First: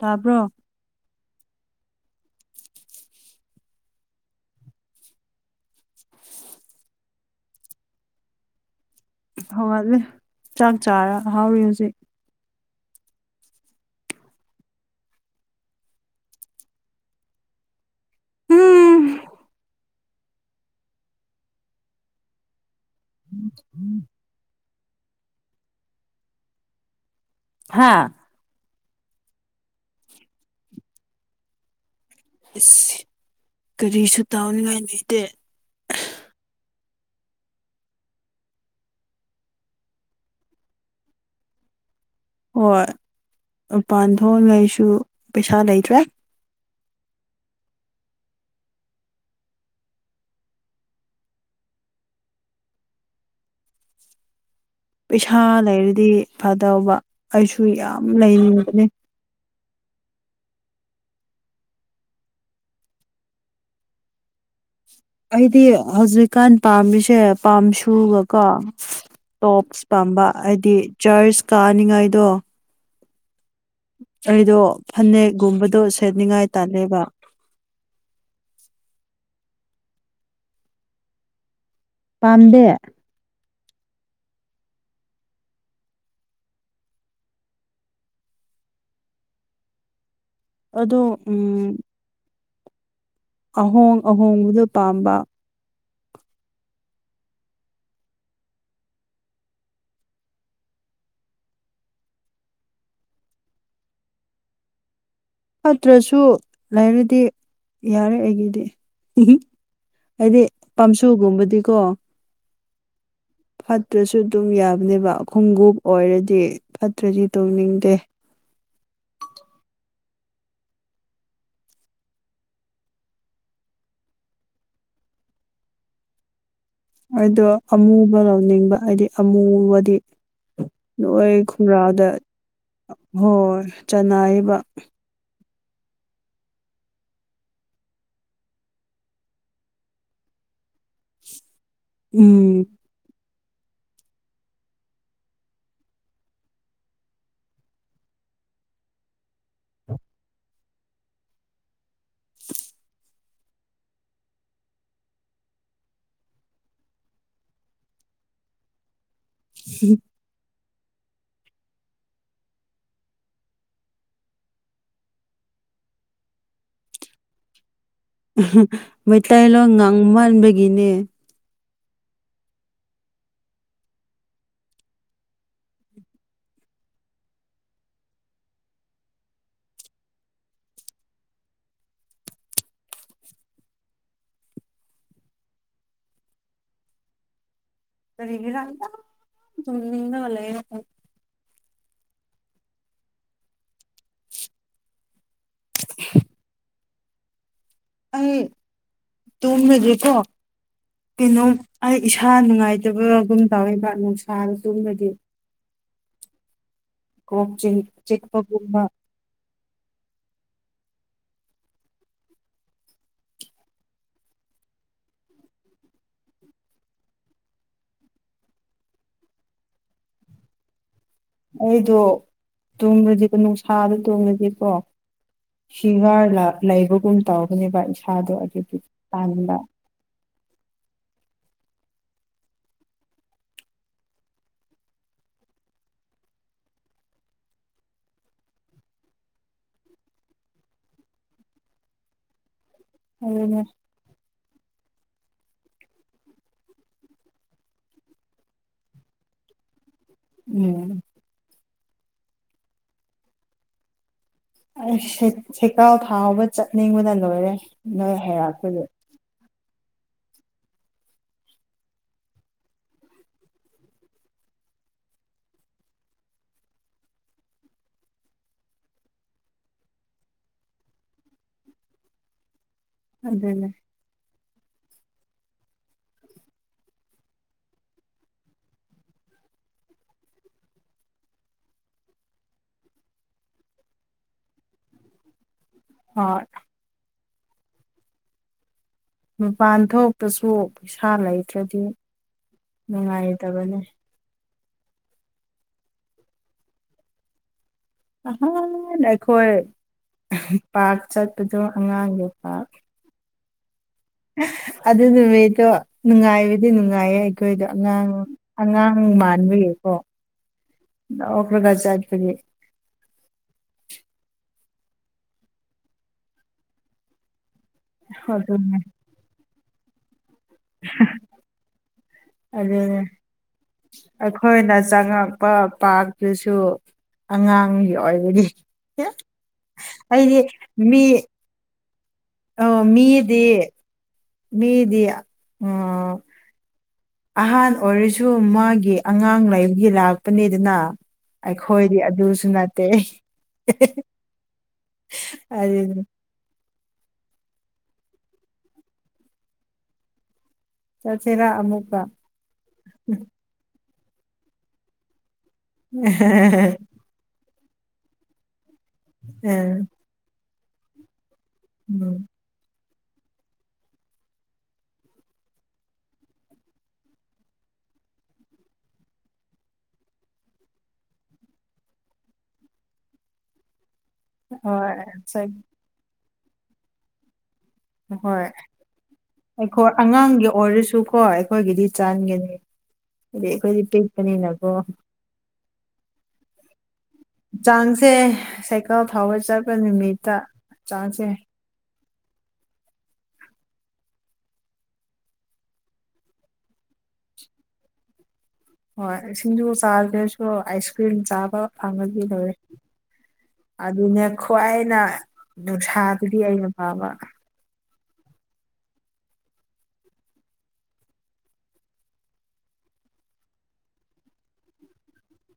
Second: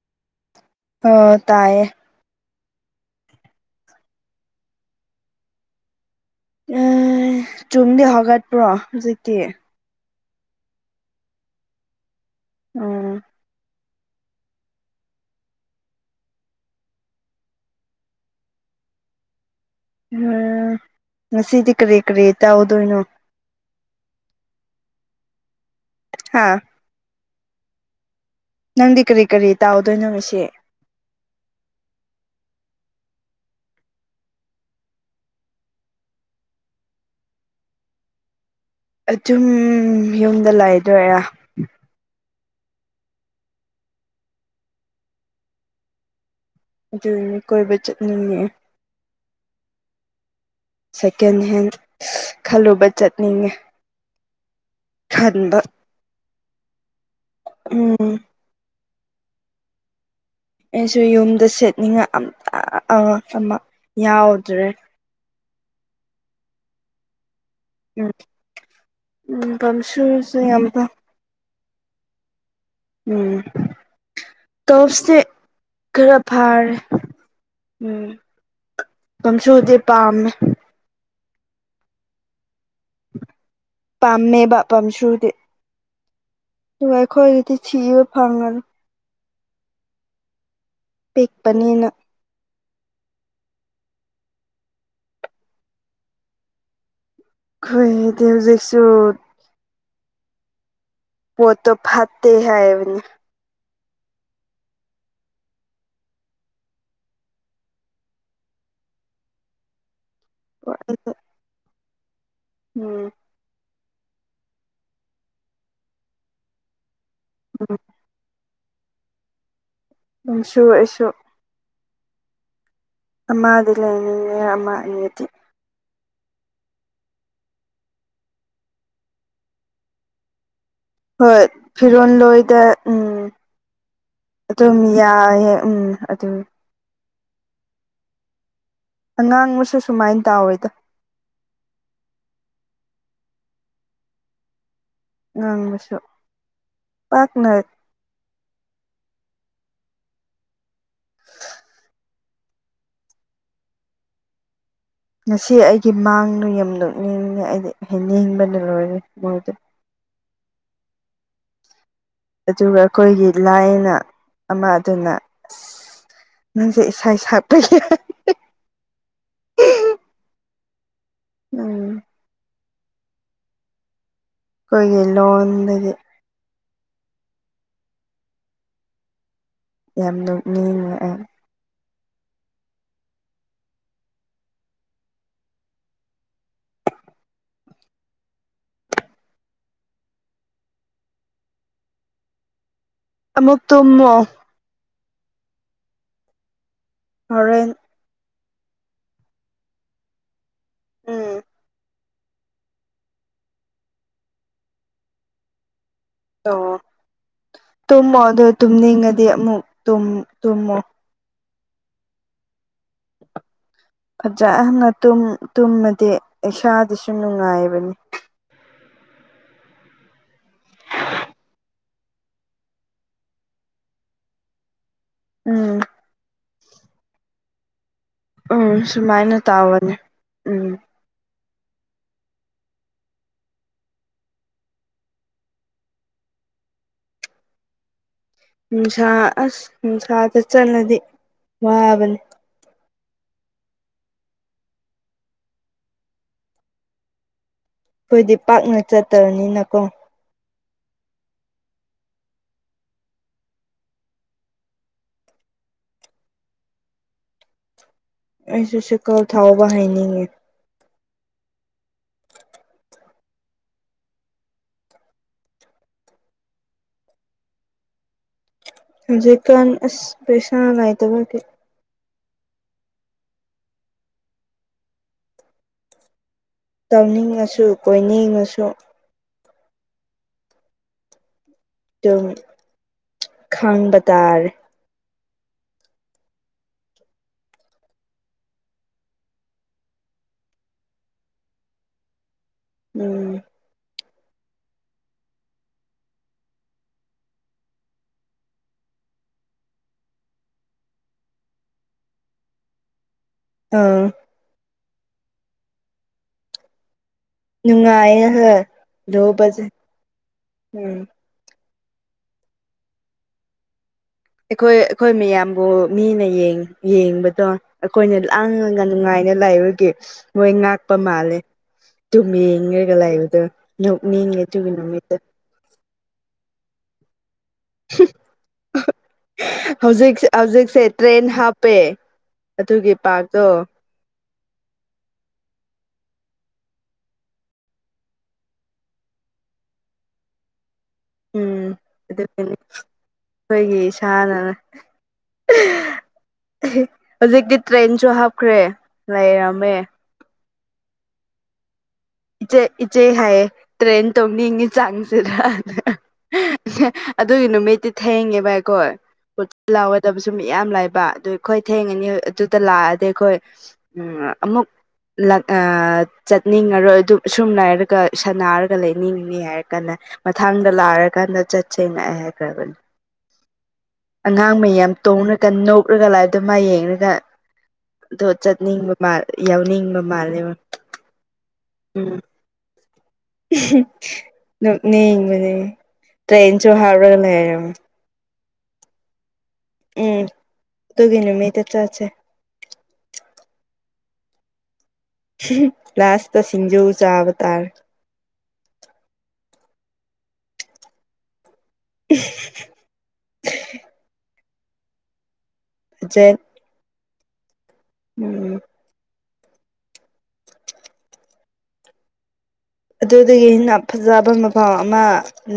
ꯇꯥꯕ꯭ꯔꯣ ꯇꯥꯌꯦ ꯑꯦ ꯆꯨꯝꯗꯤ ꯍꯧꯒꯠꯄ꯭ꯔꯣ ꯍꯧꯖꯤꯛ ꯍꯧꯒꯠꯂꯦ ꯆꯥꯛ ꯆꯥꯔꯥ ꯍꯥꯎꯔꯤ ꯍꯧꯖꯤꯛ ꯎꯝ ꯎꯝ ꯎꯝ ꯉꯁꯤꯗꯤ ꯀꯔꯤ ꯀꯔꯤ ꯇꯥꯎꯗꯣꯏꯅꯣ ꯎꯝ ꯎꯝ ꯍꯥꯥ ꯍꯥꯥ ꯅꯪꯗꯤ ꯀꯔꯤ ꯀꯔꯤ ꯇꯥꯎꯗꯣꯏꯅꯣ ꯉꯁꯤ ꯑꯁ ꯀꯔꯤꯁꯨ ꯇꯧꯅꯤꯡꯉꯥꯏ ꯂꯩꯇꯦ ꯑꯨꯝ ꯌꯨꯝꯗ ꯂꯩꯥꯛꯗꯣꯏꯔꯥ ꯍꯣꯏ ꯄꯥꯟ ꯊꯣꯡꯉꯩꯁꯨ ꯄꯩꯁꯥ ꯂꯩꯇ꯭ꯔꯦ ꯑꯗꯨ ꯀꯣꯏ ꯆꯠ ꯅꯌꯦ ꯁꯦꯀꯦꯟ ꯍꯦꯟ ꯈꯜꯂꯨꯕ ꯆꯠꯅꯤꯡꯉꯤ ꯄꯩꯁꯥ ꯂꯩꯔꯗꯤ ꯐꯗꯕ ꯑꯩꯁꯨ ꯌꯥꯝ ꯎꯝ ꯂꯩꯅꯤꯡꯕꯅꯤ ꯑꯩꯁꯨ ꯌꯨꯝꯗ ꯁꯦꯠꯅꯤꯡꯉ ꯑ ꯑꯉ ꯌꯥꯎꯗ꯭ꯔꯦ ꯑꯩꯗꯤ ꯍꯧꯖꯤꯛꯀꯥꯟ ꯄꯥꯝꯃꯤꯁꯦ ꯎꯝ ꯄꯥꯝꯁꯨꯒꯀꯣ ꯎꯝ ꯄꯝ ꯇꯣꯞꯁ ꯄꯥꯝꯕ ꯁꯨꯁꯨ ꯌꯥꯝ ꯍꯥꯏꯗꯤ ꯆꯔꯆ ꯀꯥꯅꯤꯡꯉꯥꯏꯗꯣ ꯎꯝ ꯑꯩꯗꯣ ꯇꯣꯞꯁꯇꯤ ꯐꯅꯦꯛꯒꯨꯝꯕꯗꯣ ꯈꯔ ꯁꯦꯠꯅꯤꯉꯥꯏ ꯐꯥꯔꯦ ꯇꯥꯂꯦꯕ ꯎꯝ ꯑꯗꯨꯝꯁꯨꯗꯤ ꯄꯥꯝꯃꯦ ꯄꯥꯝꯕꯦ ꯄꯥꯝꯃꯦꯕ ꯄꯝ ꯁꯨꯗꯤ ꯇꯨꯡ ꯑꯩꯈꯣꯏꯗꯤ ꯁꯤꯕ ꯐꯥꯉꯔ ꯑꯗꯣ ꯎꯝ ꯄꯤꯛꯄꯅꯤꯅ ꯑꯍꯣꯡ ꯑꯍꯣꯡꯕꯗꯨ ꯄꯥꯝꯕ ꯈꯣꯏ ꯇ ꯍꯧꯖꯦꯛꯁꯨꯁꯨ ꯑꯣ ꯇꯣ ꯐꯠꯇꯠꯇ ꯍꯥꯏꯕꯅꯤ ꯅꯠꯇ꯭ꯔꯁꯨ ꯂꯩꯔꯗꯤ ꯌꯥꯔꯦ ꯑꯩꯒꯤꯗꯤ ꯍꯥꯏꯗꯤ ꯄꯥꯝꯁꯨꯒꯨꯝꯕꯗꯤꯀꯣ ꯎꯝ ꯐꯠꯇ꯭ꯔꯁꯨ ꯑꯗꯨꯝ ꯌꯥꯕꯅꯦꯕ ꯈꯣꯡꯎꯞ ꯑꯣꯏꯔꯗꯤ ꯗ꯭ꯔꯖꯤ ꯇꯣꯡꯅꯤꯡꯗꯦ ꯎꯝꯁꯨ ꯑꯩꯁꯨ ꯑꯃꯗꯤ ꯂꯩꯅꯤꯡꯉꯦ ꯑꯃ ꯑꯅꯤꯗꯤ ꯑꯩꯗꯣ ꯑꯃꯨꯕ ꯂꯧꯅꯤꯡꯕ ꯍꯥꯏꯗꯤ ꯑꯃꯨꯕꯗꯤ ꯅꯣꯏ ꯍꯣꯏ ꯐꯤꯔꯣ ꯈꯨꯡꯒ꯭ꯔꯥꯎꯗ ꯂꯣꯏꯗ ꯎꯝ ꯍꯣꯏ ꯆꯅꯥꯏꯕ ꯑꯗꯨꯝ ꯌꯥꯏꯑꯦ ꯎꯝ ꯑꯗꯨ ꯑꯉꯥꯡ ꯑꯃꯁꯁꯨ ꯁꯨꯃꯥꯏꯅ ꯇꯥꯎꯋꯦꯗ ꯎꯝ ꯉꯥꯡꯕꯁꯨ ꯄꯥꯛꯅꯏꯠ ꯉꯁꯤ ꯑꯩꯒꯤ ꯃꯥꯡꯗꯣ ꯌꯗꯣꯛꯅꯤꯡꯉꯦ ꯑꯩꯗꯤ ꯅꯤꯡꯡꯕꯅ ꯂꯣꯏꯔꯦ ꯍꯗ ꯑꯗꯨꯒ ꯑꯩꯈꯣꯏꯒꯤ ꯂꯥꯏꯅ ꯑꯃ ꯑꯗꯨꯅ ꯑ ꯅꯪꯁꯦ ꯏꯁ ꯏꯁꯥ ꯁꯥꯥ ꯐꯩ ꯃꯩꯇꯩꯂꯣꯟ ꯉꯥꯡꯕ ꯃꯥꯟꯕꯒꯤꯅꯦ ꯎꯝ ꯑꯩꯈꯣꯏꯒꯤ ꯂꯣꯟꯗꯒꯤ ꯌꯥꯝ ꯅꯣꯛꯅꯤꯡꯉ ꯑ ꯀꯔꯤꯒꯤꯔꯗꯗ ꯍꯂꯒ ꯑꯃꯨꯛꯛꯇꯃꯣ [inaudible] ꯍꯔ ꯇꯨꯀꯣ ꯎꯝ ꯀꯩꯅꯣ ꯏꯁꯥ ꯅꯨꯡꯉꯥꯏꯇꯕꯒꯨꯝ ꯇꯎꯕ ꯅꯨꯡꯁꯥꯅ ꯆꯨꯝꯕꯗꯤ ꯑꯣ ꯆꯤꯛ ꯇꯨꯝꯃꯣ ꯑꯗꯣ ꯆꯤꯛꯄꯒꯨꯝꯕ ꯇꯨꯝꯅꯤꯡꯉꯗꯤ ꯑꯃꯨꯛ ꯇꯨꯝ ꯇꯨꯝꯃꯣ꯫ ꯐꯖꯅ ꯇꯨꯝ ꯇꯨꯝꯃꯗꯤ ꯏꯁꯥꯗꯁꯨ ꯅꯨꯡꯉꯥꯏꯕꯅꯤ꯫ ꯑꯩꯗꯣ ꯇꯨꯝꯕꯗꯤꯀꯣ ꯅꯨꯡꯁꯥꯗ ꯇꯨꯝꯕꯗꯤꯀꯣ ꯎꯝ ꯐꯤꯚꯔ ꯂꯩꯕꯒꯨꯝ ꯇꯧꯔꯛꯀꯅꯤꯕ ꯑꯩꯁ ꯊꯥꯗꯣ ꯑꯗꯨꯗꯤ ꯎꯝ [unintelligible] ꯁꯨꯃꯥꯏꯅ ꯇꯧꯕꯅꯦ ꯎꯝ ꯅꯨꯡꯁꯥ ꯑꯁ ꯅꯨꯡꯁꯥꯗ ꯆꯠꯂꯗꯤ ꯋꯥꯕꯅꯤ ꯑꯗꯨꯅꯦ ꯑꯩꯈꯣꯏꯗꯤ ꯄꯥꯛꯅ ꯆꯠꯇꯕꯅꯤꯅꯀꯣ ꯎꯝ ꯑꯩ ꯁꯦꯀꯥꯎ ꯊꯥꯎꯕ ꯆꯠꯅꯤꯡꯕꯅ ꯂꯣꯏꯔꯦ ꯅꯣꯏ ꯑꯩꯁꯨ ꯍꯩꯔꯛꯄꯒꯤ ꯁꯦꯀꯥꯎ ꯊꯧꯕ ꯍꯩꯅꯤꯡꯉꯦ꯫ ꯍꯧꯖꯤꯛꯀꯥꯟ ꯑꯁ ꯄꯩꯁꯥ ꯂꯩꯇꯕꯒꯤ ꯑꯗꯨꯅꯦ ꯇꯧꯅꯤꯡꯉꯁꯨ ꯀꯣꯏꯅꯤꯡꯉꯁꯨ ꯑꯗꯨꯝ ꯈꯥꯡꯕ ꯇꯥꯔꯦ ꯍꯣꯏ ꯃꯄꯥꯟ ꯊꯣꯛꯇꯁꯨ ꯄꯩꯁꯥ ꯂꯩꯇ꯭ꯔꯗꯤ ꯎꯝ ꯅꯨꯉꯥꯏꯇꯕꯅꯦ [unintelligible] ꯄꯥꯛ ꯆꯠꯄꯗꯣ ꯑꯉꯥꯡꯒꯤ ꯄꯥꯛ ꯑꯥ ꯑꯗꯨ ꯅꯨꯃꯤꯠꯇꯣ ꯅꯨꯡꯉꯥꯏꯕꯗꯤ ꯅꯨꯡꯉꯥꯏꯌꯦ ꯑꯩꯈꯣꯏꯗ ꯑꯉꯥꯡ ꯅꯨꯡꯉꯥꯏꯌꯦ ꯍ ꯑꯉꯥꯡ ꯂꯨꯕꯁꯦ ꯃꯥꯟꯕꯒꯤꯀꯣ ꯎꯝ [unintelligible] ꯆꯠꯄꯒꯤ ꯑꯩꯈꯣꯏ ꯑꯩꯈꯣꯏ ꯃꯌꯥꯝꯕꯨ ꯃꯤꯅ ꯌꯦꯡ ꯌꯦꯡꯕꯗꯣ ꯑꯩꯈꯣꯏꯅ ꯑꯗꯨꯅꯦ ꯂꯥꯡꯉꯒ ꯅꯨꯡꯉꯥꯏꯅ ꯂꯩꯥꯏꯕꯒꯤ ꯃꯣꯏ ꯉꯥꯛꯄ ꯃꯥꯜꯂꯦ ꯑ ꯗꯨꯝ ꯌꯦꯡꯉꯒ ꯑꯗꯨꯅꯦ ꯂꯩꯕꯗꯣ ꯅꯣꯛꯅꯤꯡꯉꯦ ꯑꯗꯨꯨꯒꯤ ꯑꯩꯈꯣꯏꯅ ꯅꯨꯃꯤꯠꯇꯣ ꯆꯪꯉꯛꯄ ꯄꯥꯔꯛꯇꯨꯁꯨ ꯑꯉꯥꯡꯒꯤ ꯑꯣꯏꯕꯒꯤ ꯍꯧꯖꯤꯛ ꯑꯩꯗꯤ ꯍꯧꯖꯤꯛꯁꯦ ꯃꯤ ꯇ꯭ꯔꯦꯟ ꯍꯥꯞꯄꯦ ꯑ ꯑꯗꯨꯒꯤ ꯃꯤꯗꯤ ꯄꯥꯔꯛꯇꯣ ꯃꯤꯗꯤ ꯑ ꯑꯍꯥꯟ ꯑꯣꯏꯔꯁꯨ ꯃꯥꯒꯤ ꯑꯉꯥꯡ ꯂꯩꯕꯒꯤ ꯂꯥꯛꯄꯅꯤꯗꯅ ꯎꯝ ꯑꯩꯈꯣꯏꯗꯤ ꯑꯗꯨꯒꯤꯅꯦ ꯑꯗꯨꯁꯨ ꯅꯠꯇꯦ ꯑꯩꯈꯣꯏꯒꯤ ꯏꯁꯥꯅ ꯑꯗꯨꯅꯦ ꯍꯧꯖꯤꯛꯇꯤ ꯇ꯭ꯔꯦꯟꯁꯨ ꯍꯥꯞꯈ꯭ꯔꯦ ꯂꯩꯔꯝꯃꯦ ꯆꯦꯔꯥ ꯑꯃꯨꯛ ꯏꯆꯦ ꯏꯆꯦ ꯍꯥꯏꯌꯦ ꯇ꯭ꯔꯦꯟ ꯇꯣꯡꯅꯤꯡꯉꯤ ꯆꯥꯡꯗꯨꯒ ꯑꯗꯨꯒꯤ ꯅꯨꯃꯤꯠ ꯤ ꯊꯦꯡꯉꯦꯕ ꯑꯩꯈꯣꯏ ꯍꯣꯇ ꯎꯝ ꯂꯥꯎꯒꯗꯕꯁꯨ ꯃꯌꯥꯝ ꯂꯩꯥꯕ ꯑꯗꯨ ꯑꯩꯈꯣꯏ ꯊꯦꯡꯉꯅꯤ ꯑꯗꯨꯗ ꯂꯥꯛꯑꯗꯤ ꯑ ꯈꯣꯏ ꯑꯩꯈꯣꯏ ꯑꯃꯨꯛ ꯆꯠꯅꯤꯡꯉꯔꯣꯏ ꯑꯗꯨ ꯁꯨꯝ ꯅꯥꯏꯔꯒ ꯁꯥꯟꯅꯔꯒ ꯂꯩꯅꯤꯡꯅꯤ ꯍꯥꯏꯔ ꯀꯥꯟꯗ ꯃꯊꯪꯗ [unintelligible] ꯆꯠꯁꯦꯅ [unintelligible] ꯑꯉꯥꯡ ꯃꯌꯥꯝ ꯍꯣꯏ ꯇꯣꯡꯉꯒ ꯅꯣꯛꯂꯒ ꯂꯥꯏꯏꯗꯣ ꯃꯥ ꯌꯦꯡꯉꯒ ꯑꯗꯣ ꯍꯣꯏ ꯆꯠꯅꯤꯡꯕ ꯃꯥ ꯑꯩꯈꯣꯏ ꯌꯥꯎꯅꯤꯡꯕ ꯑꯉꯥꯡꯒꯤ ꯃꯥꯜꯂꯦꯕ ꯑꯣꯏꯔꯁꯨꯀꯣ ꯑꯩꯈꯣꯏꯒꯤꯗꯤ ꯎꯝ ꯆꯥꯟꯒꯅꯤ ꯍꯥꯏꯗꯤ ꯑꯩꯈꯣꯏꯗꯤ ꯄꯤꯛꯄꯅꯤꯅꯀꯣ ꯅꯣꯛꯅꯤꯡꯕꯅꯦ ꯇ꯭ꯔꯦꯟꯁꯨ [unintelligible] ꯆꯥꯡꯁꯦ ꯁꯥꯏꯀꯜ ꯐꯥꯎꯕ ꯆꯠꯄ ꯎꯝ ꯅꯨꯃꯤꯠꯇ ꯑꯗꯨꯒꯤ ꯆꯥꯡꯁꯦ ꯅꯨꯃꯤꯠꯇ ꯆꯠꯁꯦ ꯂꯥꯁꯇ ꯁꯤꯡꯖꯨ ꯆꯥꯕ ꯇꯥꯔꯦ꯫ ꯍꯣꯏ ꯁꯤꯡꯖꯨ ꯆꯥꯗ꯭ꯔꯁꯨ ꯑꯥꯏꯁꯀ꯭ꯔꯤꯝ ꯆꯥꯕ ꯐꯪꯉꯗꯤ ꯂꯣꯏꯔꯦ ꯑꯗꯨꯅꯦ ꯈ꯭ꯋꯥꯏꯅ ꯖꯦꯠ ꯅꯨꯡꯁꯥꯗꯨꯗꯤ ꯑꯩꯅ ꯄꯥꯕ ꯎꯝ ꯑꯗꯨꯗꯒꯤ ꯑꯩꯅ ꯐꯖꯕ ꯃꯐꯝꯥꯎ ꯑꯃ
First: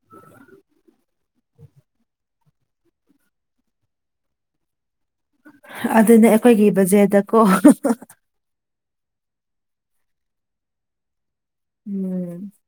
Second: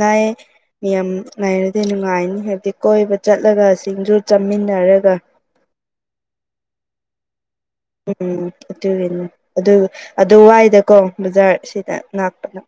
ꯂꯩꯅꯥ ꯃꯤ ꯌꯥꯝ ꯉꯥꯏꯔꯗꯤ ꯅꯨꯡꯉꯥꯏꯅꯤ ꯍꯥꯏꯕꯗꯤ ꯀꯣꯏꯕ ꯆꯠꯂꯒ ꯁꯤꯡꯁꯨ ꯆꯥꯃꯤꯟꯅꯔꯒ ꯑꯗꯨꯅꯦ ꯑꯩꯈꯣꯏꯒꯤ ꯕꯖꯦꯠꯇ ꯀꯣ ꯎꯝ ꯑꯗꯨꯅꯦ ꯑꯗꯨ ꯑꯗꯨ ꯋꯥꯏꯗꯀꯣ ꯕꯖꯥꯔ ꯁꯤꯗ ꯎꯝ ꯂꯥꯛꯄꯗ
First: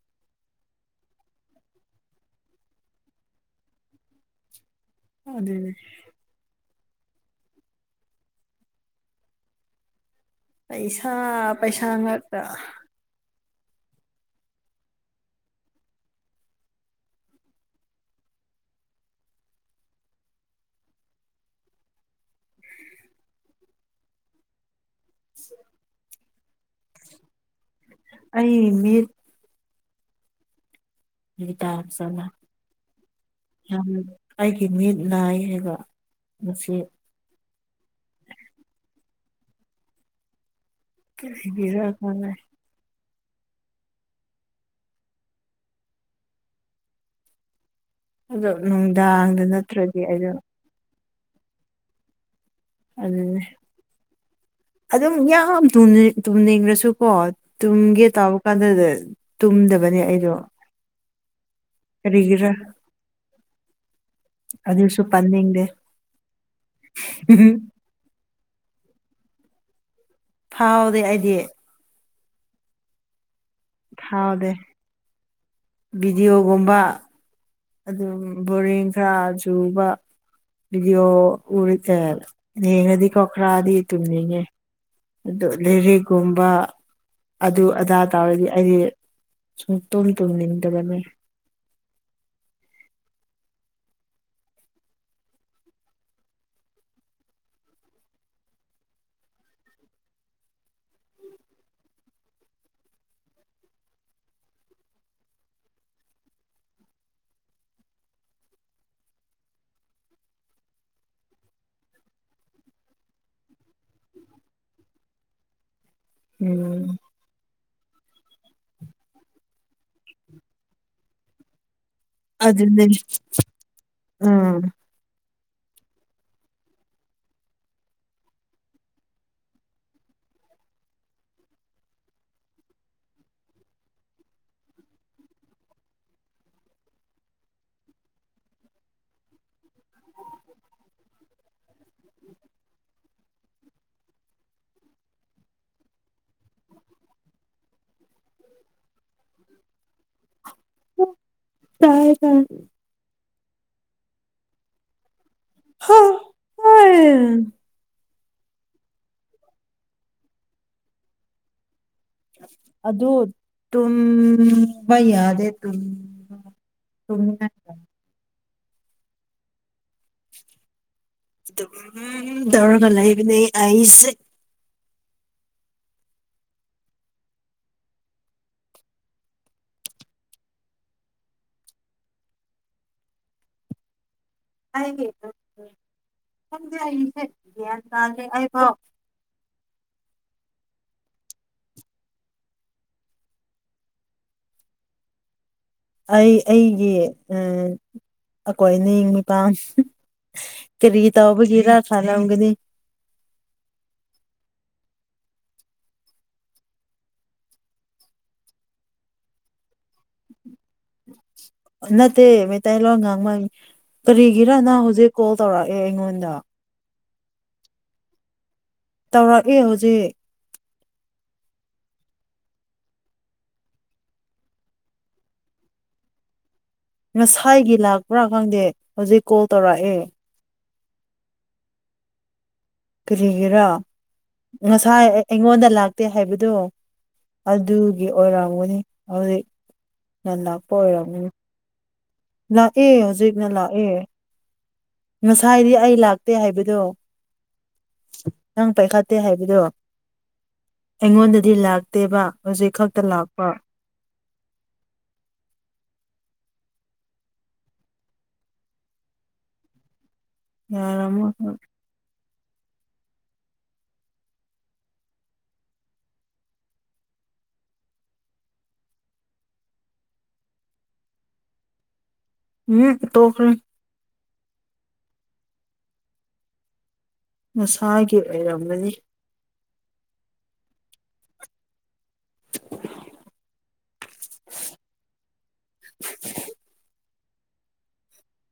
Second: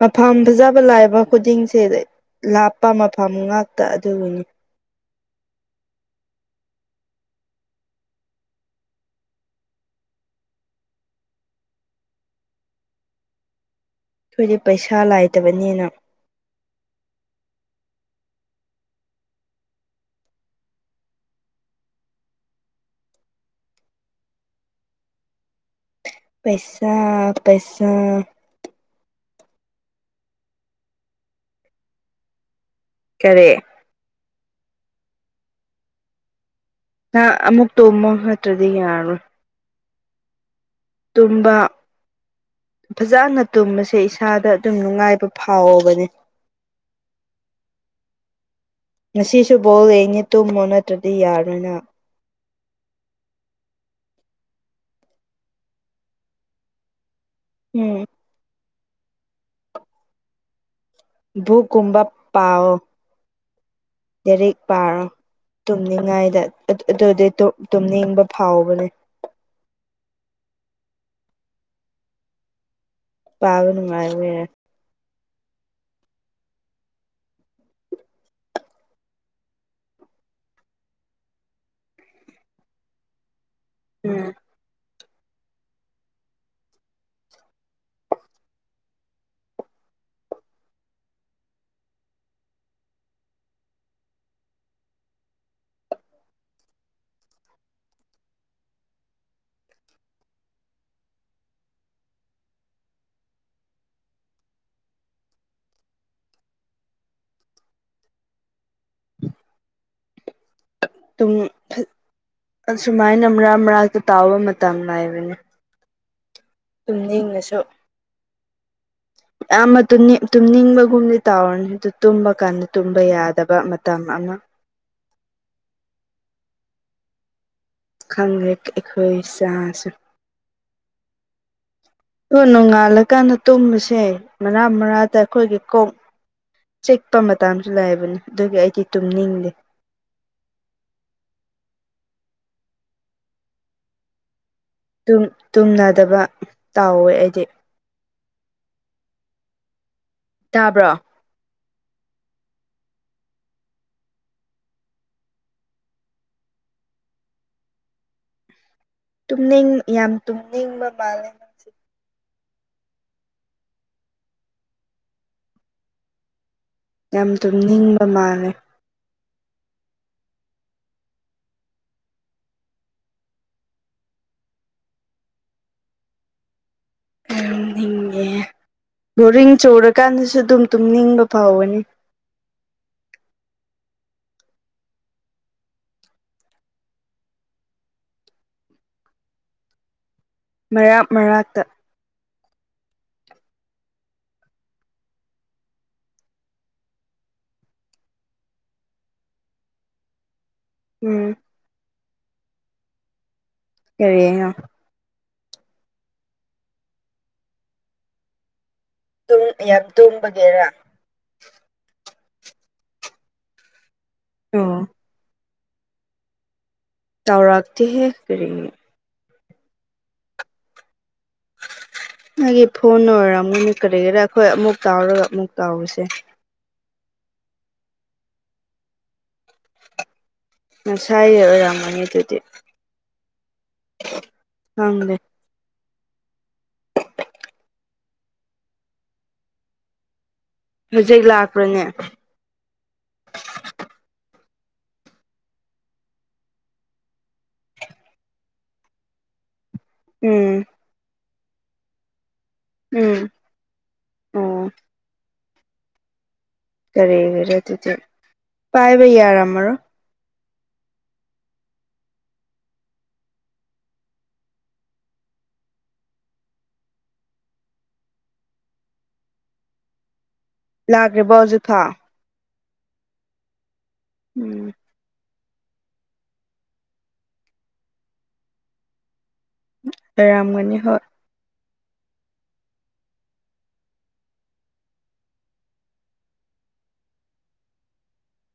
ꯃꯐꯝ ꯐꯖꯕ ꯂꯥꯛꯏꯕ ꯈꯨꯗꯤꯡꯁꯦ ꯂꯥꯞꯄ ꯃꯐꯝ ꯉꯥꯛꯇ ꯑꯗꯨꯕꯨꯅꯤ ꯑꯗꯦ [inaudible] ꯄꯩꯁꯥ ꯄꯩꯁꯥ ꯉꯥꯛꯇ ꯑꯩꯣꯏꯗꯤ ꯄꯩꯁꯥ ꯂꯥꯏꯇꯕꯅꯤꯅ ꯄꯩꯁꯥ ꯄꯩꯁꯥ ꯑꯩ ꯃꯤꯠ ꯇꯔ ꯆꯂ ꯀꯔꯤ ꯑꯩꯒꯤ ꯃꯤꯠ ꯅꯥꯏ ꯍꯥꯏꯕ ꯉꯁꯤ ꯉ ꯑꯃꯨꯛ ꯇꯣꯃ ꯈꯛꯇ꯭ꯔꯗꯤ ꯌꯥꯔꯣꯏ ꯇꯨꯝꯕ ꯀꯔꯤꯖꯥ [unintelligible] ꯐꯖꯅ ꯇꯨꯝꯕꯁꯦ ꯏꯁꯥꯗ ꯑꯗꯨꯝ ꯅꯨꯡꯉꯥꯏꯕ ꯐꯥꯎꯕꯅꯤ ꯑꯗꯣ ꯅꯨꯡꯗꯥꯡꯗ ꯉꯁꯤꯁꯨ ꯕꯣꯜ ꯅꯠꯇ꯭ꯔꯗꯤ ꯌꯦꯡꯉꯤ ꯑꯩꯗꯣ ꯇꯨꯝꯃꯣ ꯅꯠꯇ꯭ꯔꯗꯤ ꯌꯥꯔꯣꯏꯅ ꯑꯗꯨ ꯑꯗꯨꯝ ꯌꯥꯝ ꯇꯨꯝꯅꯤꯡꯈ꯭ꯔꯁꯨꯀꯣ ꯎꯝ ꯇꯨꯝꯒꯦ ꯇꯥꯕ ꯀꯥꯟꯗꯗ ꯇꯨꯝꯗꯕꯅꯦ ꯑꯩꯗꯣ ꯨ ꯀꯨꯝꯕ ꯀꯔꯤꯒꯤꯔꯥ ꯄꯑꯣ ꯂꯗꯥꯏꯔꯤꯛ ꯑꯗꯨꯁꯨ ꯄꯥꯔꯣ ꯄꯥꯅꯤꯡꯗꯦ ꯇꯨꯝꯅꯤꯡꯉꯥꯏꯗ ꯑꯗꯨꯗꯤ ꯇꯨꯝꯅꯤꯡꯕ ꯊꯥꯎꯕꯅꯦ ꯐꯥꯎꯗꯤ ꯑꯩꯗꯤ ꯄꯥꯕꯅꯅꯨꯡꯉꯥꯏꯕꯦ ꯐꯥꯎꯗꯦ ꯚꯤꯗꯤꯑꯣꯒꯨꯝꯕ ꯑꯗꯨꯝ ꯕꯣꯔꯡ ꯈꯔ ꯆꯨꯕ ꯏꯗꯤꯑꯣ ꯎꯇꯔ ꯅꯉꯗꯤ ꯀꯣꯈ꯭ꯔꯥꯗꯤ ꯎꯝ ꯏꯇꯨꯅꯤꯉꯦ ꯑꯗꯨ ꯂꯤꯔꯤꯛꯀꯨꯝꯕ ꯑꯗꯨ ꯑꯗꯥ ꯇꯥꯔꯗꯤ ꯑꯩꯗꯤ ꯁ ꯇꯨꯝ ꯇꯨꯝꯅꯤꯗꯗꯃꯦ ꯎꯝ [inaudible] ꯑꯗꯨꯨꯡ ꯑꯁꯨꯃꯥꯏꯅ ꯃꯔꯛ ꯃꯔꯛꯇ ꯇꯥꯎꯕ ꯃꯇꯝ ꯍꯥꯏꯥꯏꯕꯅꯤ ꯎꯝ ꯇꯨꯝꯅꯤꯡꯅꯁꯨ ꯌꯥꯝꯌꯥꯝꯕ ꯇꯨꯝ ꯅꯤꯡꯕꯒꯨꯝꯗꯤ ꯇꯥꯔꯅꯤ ꯑꯗꯨ ꯇꯨꯝꯕ ꯀꯥꯟꯗ ꯑꯗꯨꯅꯦ ꯇꯨꯝꯕ ꯌꯥꯗꯕ ꯃꯇꯝ ꯑꯃ ꯎꯝ ꯈꯪꯗ ꯑꯩꯈꯣꯏ ꯆꯥꯁ ꯅꯣꯡꯉꯥꯜꯂꯀꯥꯟꯗ ꯇꯨꯝꯕꯁꯦ ꯃꯔꯅꯥ ꯃꯔꯥꯗ ꯑꯩꯈꯣꯏꯒꯤ ꯀꯣꯛ ꯆꯤꯛꯄ ꯃꯇꯁꯨ ꯂꯩꯕꯅꯤ ꯑꯗꯨꯒꯤ ꯑꯩꯗꯤ ꯇꯨꯝꯅꯤꯡꯗꯦ [unintelligible] [inaudible] ꯇꯨꯝꯅꯗꯕ ꯇꯥꯎꯋꯦ ꯑꯩꯗꯤ ꯇꯥꯕ꯭ꯔꯣ ꯇꯥꯏ ꯍ ꯍ ꯍ [inaudible] ꯇꯨꯝꯅꯤꯡ ꯌꯥꯝ ꯇꯨꯝꯅꯤꯡꯕ ꯃꯥꯜꯂꯦ ꯃꯁ ꯑꯗꯨ ꯇꯕ ꯌꯥꯗꯦ ꯇ ꯌꯥꯝ ꯇꯨꯝꯅꯤꯡꯕ ꯃꯥꯜꯂꯦ ꯑꯗꯨꯝ ꯇꯧꯔꯒ ꯂꯩꯕꯅꯦ ꯑꯩꯁ ꯎꯦ [inaudible] ꯕꯣꯔꯤꯡ ꯆꯔꯀꯥꯟꯗꯁꯨ ꯑꯗꯨꯝ ꯇꯨꯝꯅꯤꯡꯕ ꯐꯥꯎꯒꯅꯤ ꯍꯥꯏꯒꯦꯀ ꯈꯪꯗ‌ꯦ ꯍꯌ‌ꯦꯡꯁ‌ꯦ ꯒꯌꯥꯟ ꯇꯥꯗ‌ꯦ ꯑꯩꯐꯥꯎ ꯃꯔꯔꯥ ꯃꯔꯥꯛꯇ ꯑꯩ ꯑꯩꯒꯤ ꯑ ꯑꯩꯈꯣꯏꯅ ꯃꯤꯄꯥꯟ ꯀꯔꯤ ꯎꯝ ꯇꯎꯕꯒꯤꯔ ꯈꯂꯝꯒꯅꯤ ꯀꯔꯤꯅ‌ꯣ ꯇꯨꯝ ꯌꯥꯝ ꯇꯨꯝꯕꯒꯤꯔ ꯅꯠꯇꯦ ꯃꯩꯇꯩꯂꯣꯟ ꯉꯥꯡꯕ ꯀꯔꯤꯒꯤꯔ ꯅꯪ ꯑꯣ ꯍꯧꯖꯤꯛ ꯀꯣꯜ ꯇꯧꯔꯛꯑꯦ ꯑꯩꯉꯣꯟꯗ ꯇꯥꯎꯔꯛꯇꯦꯍꯦ ꯀꯔꯤꯅꯦ ꯇꯧꯔꯛꯑꯦ ꯍꯧꯖꯤꯛ [unintelligible] ꯅꯪꯒꯤ ꯐꯣꯟ ꯑꯣꯏꯔꯝꯒꯅꯤ ꯀꯔꯤꯒꯤꯔꯥ ꯑꯩꯈꯣꯏ ꯑꯃꯨꯛ ꯇꯥꯎꯔꯒ ꯑꯃꯨꯛ ꯇꯥꯎꯕꯁꯦ ꯉꯁꯥꯏꯒꯤ ꯂꯥꯛꯄ꯭ꯔꯥ ꯈꯪꯗꯦ ꯍꯧꯖꯤꯛ ꯀꯣꯜ ꯇꯧꯔꯛꯑꯦ ꯉꯁꯥꯏ ꯑꯣꯏꯔꯝꯒꯅꯤ ꯑꯗꯨꯗꯤ ꯀꯔꯤꯒꯤꯔꯥ ꯉꯁꯥꯏ ꯈꯪꯗꯦ ꯑꯩꯉꯣꯟꯗ ꯆꯛꯇꯦ ꯍꯥꯏꯕꯗꯣ ꯑꯗꯨꯒꯤ ꯑꯣꯏꯔꯝꯒꯅꯤ ꯍꯧꯖꯤꯛ ꯅ ꯂꯥꯛꯄ ꯍꯧꯖꯤꯛ ꯑꯣꯏꯔꯝꯒꯅꯤ ꯂꯥꯛꯄ꯭ꯔꯅꯦ ꯂꯥꯛꯑꯦ ꯍꯧꯖꯤꯛꯅ ꯂꯥꯛꯑꯦ ꯉꯁꯥꯏꯗꯤ ꯑꯩ ꯂꯥꯛꯇꯦ ꯍꯥꯏꯕꯗꯣ ꯅꯪ ꯄꯥꯏꯈꯥꯠꯇꯦ ꯍꯥꯏꯕꯗꯣ ꯎꯝ ꯑꯩꯉꯣꯟꯗꯗꯤ ꯂꯥꯛꯇꯦꯕ ꯍꯧꯖꯤꯛ ꯈꯛꯇ ꯎꯝ ꯂꯥꯛꯄ ꯑꯣ ꯀꯔꯦ ꯑꯣꯏꯔꯦ ꯑꯗꯨꯗꯤ ꯄꯥꯏꯕ ꯌꯥꯔꯝꯃꯔꯣꯏ ꯌꯥꯔꯝꯃ‌ꯣꯏ ꯂꯥꯛꯈꯔꯤ ꯕꯣ ꯍꯧꯖꯤꯛ ꯐꯥꯎ ꯍꯡ ꯇꯣꯈꯔꯤ ꯎꯝ ꯉꯁꯥꯒꯤ ꯑꯣꯏꯔꯝꯒꯅꯤ ꯑꯣꯏꯔꯝꯒꯅꯤ ꯍꯣꯏ